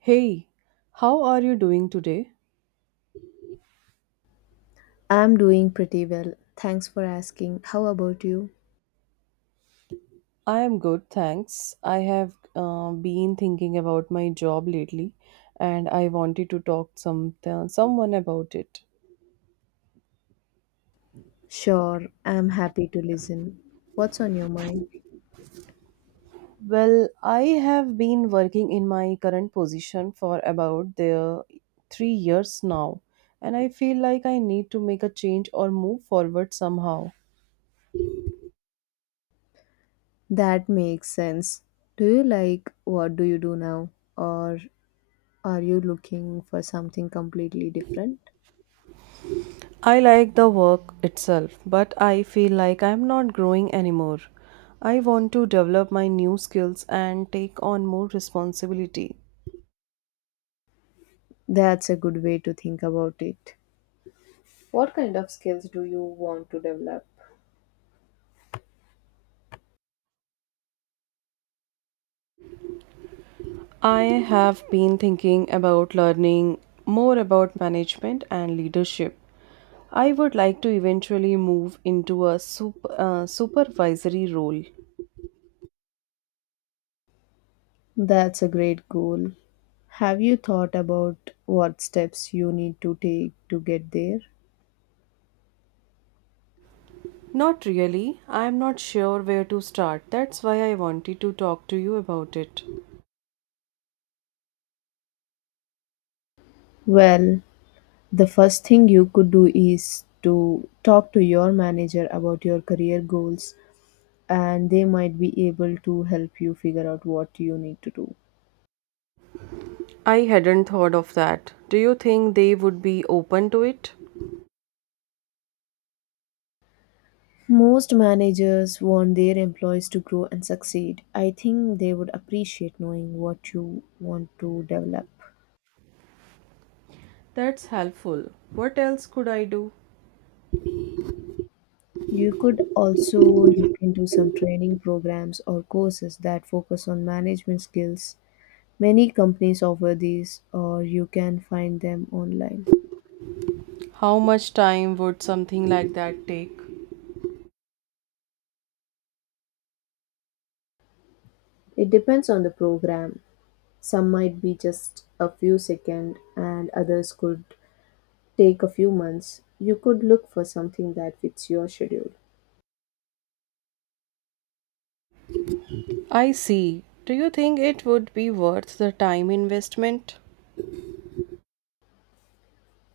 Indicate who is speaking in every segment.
Speaker 1: Hey, how are you doing today?
Speaker 2: I'm doing pretty well. Thanks for asking. How about you?
Speaker 1: I am good, thanks. I have been thinking about my job lately and I wanted to talk some someone about it.
Speaker 2: Sure, I'm happy to listen. What's on your mind?
Speaker 1: Well, I have been working in my current position for about the 3 years now and I feel like I need to make a change or move forward somehow.
Speaker 2: That makes sense. Do you what do you do now? Or are you looking for something completely different?
Speaker 1: I like the work itself, but I feel like I'm not growing anymore. I want to develop my new skills and take on more responsibility.
Speaker 2: That's a good way to think about it. What kind of skills do you want to develop?
Speaker 1: I have been thinking about learning more about management and leadership. I would like to eventually move into a supervisory role.
Speaker 2: That's a great goal. Have you thought about what steps you need to take to get there?
Speaker 1: Not really. I am not sure where to start. That's why I wanted to talk to you about it.
Speaker 2: Well, the first thing you could do is to talk to your manager about your career goals, and they might be able to help you figure out what you need to do.
Speaker 1: I hadn't thought of that. Do you think they would be open to it?
Speaker 2: Most managers want their employees to grow and succeed. I think they would appreciate knowing what you want to develop.
Speaker 1: That's helpful. What else could I do?
Speaker 2: You could also look into some training programs or courses that focus on management skills. Many companies offer these, or you can find them online.
Speaker 1: How much time would something like that take?
Speaker 2: It depends on the program. Some might be just a few seconds, and others could take a few months. You could look for something that fits your schedule.
Speaker 1: I see. Do you think it would be worth the time investment?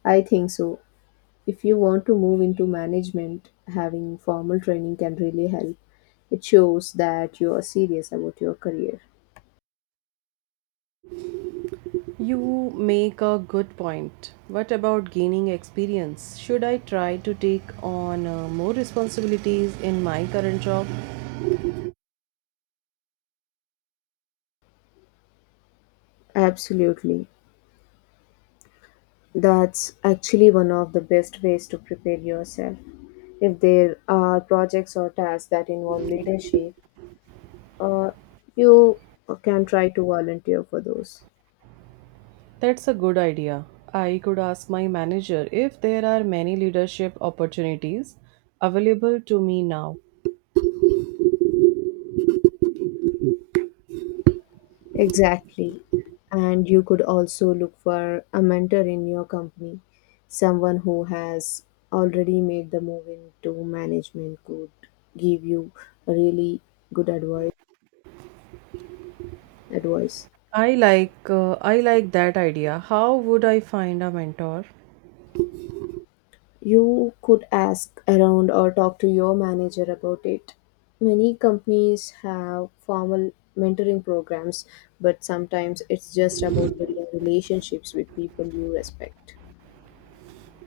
Speaker 2: I think so. If you want to move into management, having formal training can really help. It shows that you are serious about your career.
Speaker 1: You make a good point. What about gaining experience? Should I try to take on more responsibilities in my current job?
Speaker 2: Absolutely. That's actually one of the best ways to prepare yourself. If there are projects or tasks that involve leadership, uh, you can try to volunteer for those.
Speaker 1: That's a good idea. I could ask my manager if there are many leadership opportunities available to me now.
Speaker 2: Exactly. And you could also look for a mentor in your company. Someone who has already made the move into management could give you really good advice.
Speaker 1: I like that idea. How would I find a mentor?
Speaker 2: You could ask around or talk to your manager about it. Many companies have formal mentoring programs, but sometimes it's just about building relationships with people you respect.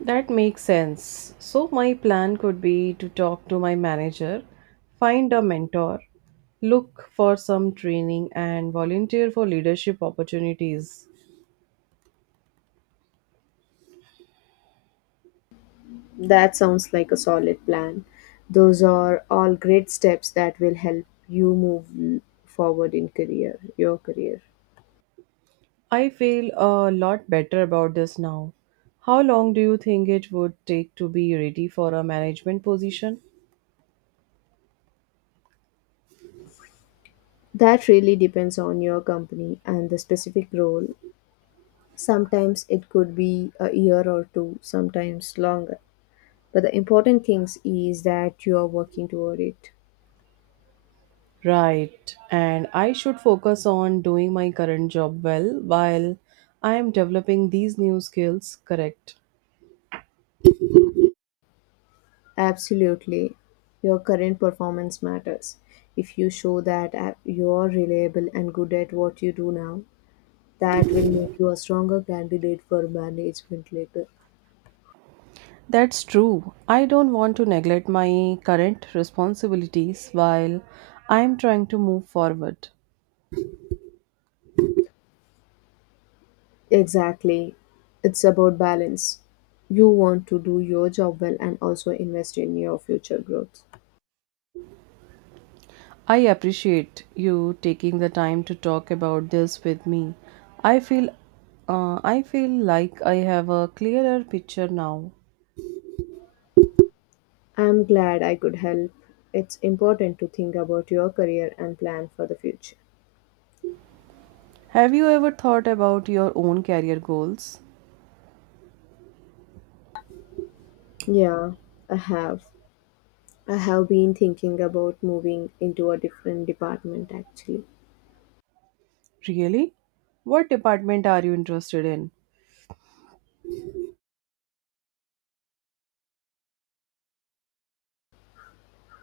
Speaker 1: That makes sense. So my plan could be to talk to my manager, find a mentor, look for some training and volunteer for leadership opportunities.
Speaker 2: That sounds like a solid plan. Those are all great steps that will help you move forward in your career.
Speaker 1: I feel a lot better about this now. How long do you think it would take to be ready for a management position?
Speaker 2: That really depends on your company and the specific role. Sometimes it could be a year or two, sometimes longer. But the important things is that you are working toward it.
Speaker 1: Right, and I should focus on doing my current job well while I am developing these new skills, correct?
Speaker 2: Absolutely. Your current performance matters. If you show that you are reliable and good at what you do now, that will make you a stronger candidate for management later.
Speaker 1: That's true. I don't want to neglect my current responsibilities while I am trying to move forward.
Speaker 2: Exactly. It's about balance. You want to do your job well and also invest in your future growth.
Speaker 1: I appreciate you taking the time to talk about this with me. I feel I feel like I have a clearer picture now.
Speaker 2: I'm glad I could help. It's important to think about your career and plan for the future.
Speaker 1: Have you ever thought about your own career goals?
Speaker 2: Yeah, i have I have been thinking. About moving into a different department actually.
Speaker 1: Really? What department are you interested in?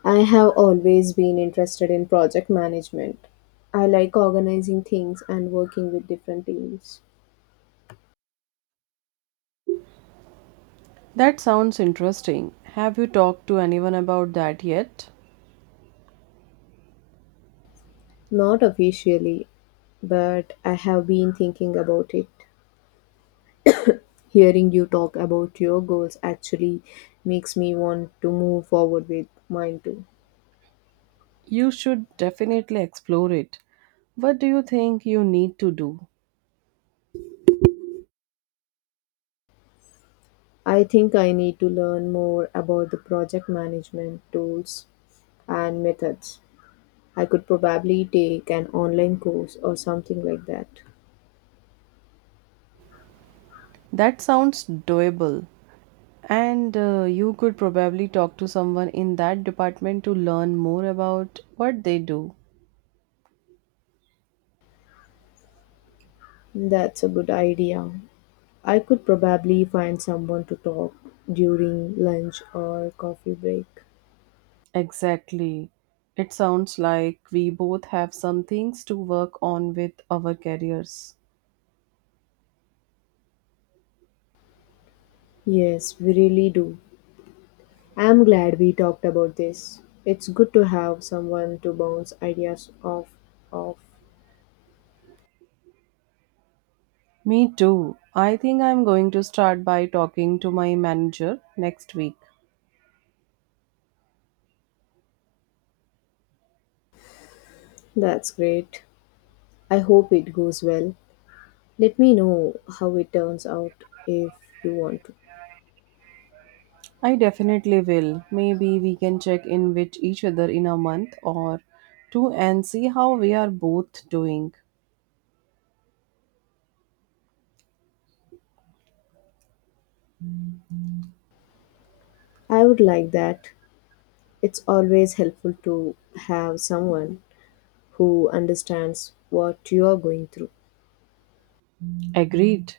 Speaker 2: I have always been interested in project management. I like organizing things and working with different teams.
Speaker 1: That sounds interesting. Have you talked to anyone about that yet?
Speaker 2: Not officially, but I have been thinking about it. Hearing you talk about your goals actually makes me want to move forward with mine too.
Speaker 1: You should definitely explore it. What do you think you need to do?
Speaker 2: I think I need to learn more about the project management tools and methods. I could probably take an online course or something like that.
Speaker 1: That sounds doable. And you could probably talk to someone in that department to learn more about what they do.
Speaker 2: That's a good idea. I could probably find someone to talk during lunch or coffee break.
Speaker 1: Exactly. It sounds like we both have some things to work on with our careers.
Speaker 2: Yes, we really do. I'm glad we talked about this. It's good to have someone to bounce ideas off.
Speaker 1: Me too. I think I'm going to start by talking to my manager next week.
Speaker 2: That's great. I hope it goes well. Let me know how it turns out if you want to.
Speaker 1: I definitely will. Maybe we can check in with each other in a month or two and see how we are both doing.
Speaker 2: I would like that. It's always helpful to have someone who understands what you are going through.
Speaker 1: Agreed.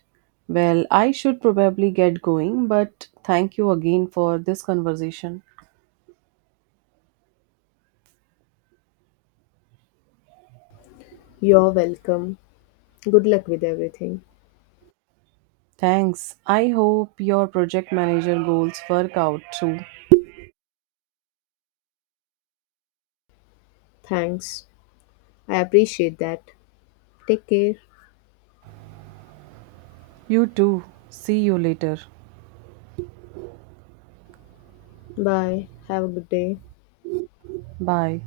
Speaker 1: Well, I should probably get going, but thank you again for this conversation.
Speaker 2: You're welcome. Good luck with everything.
Speaker 1: Thanks. I hope your project manager goals work out too.
Speaker 2: Thanks. I appreciate that. Take care.
Speaker 1: You too. See you later.
Speaker 2: Bye. Have a good day.
Speaker 1: Bye.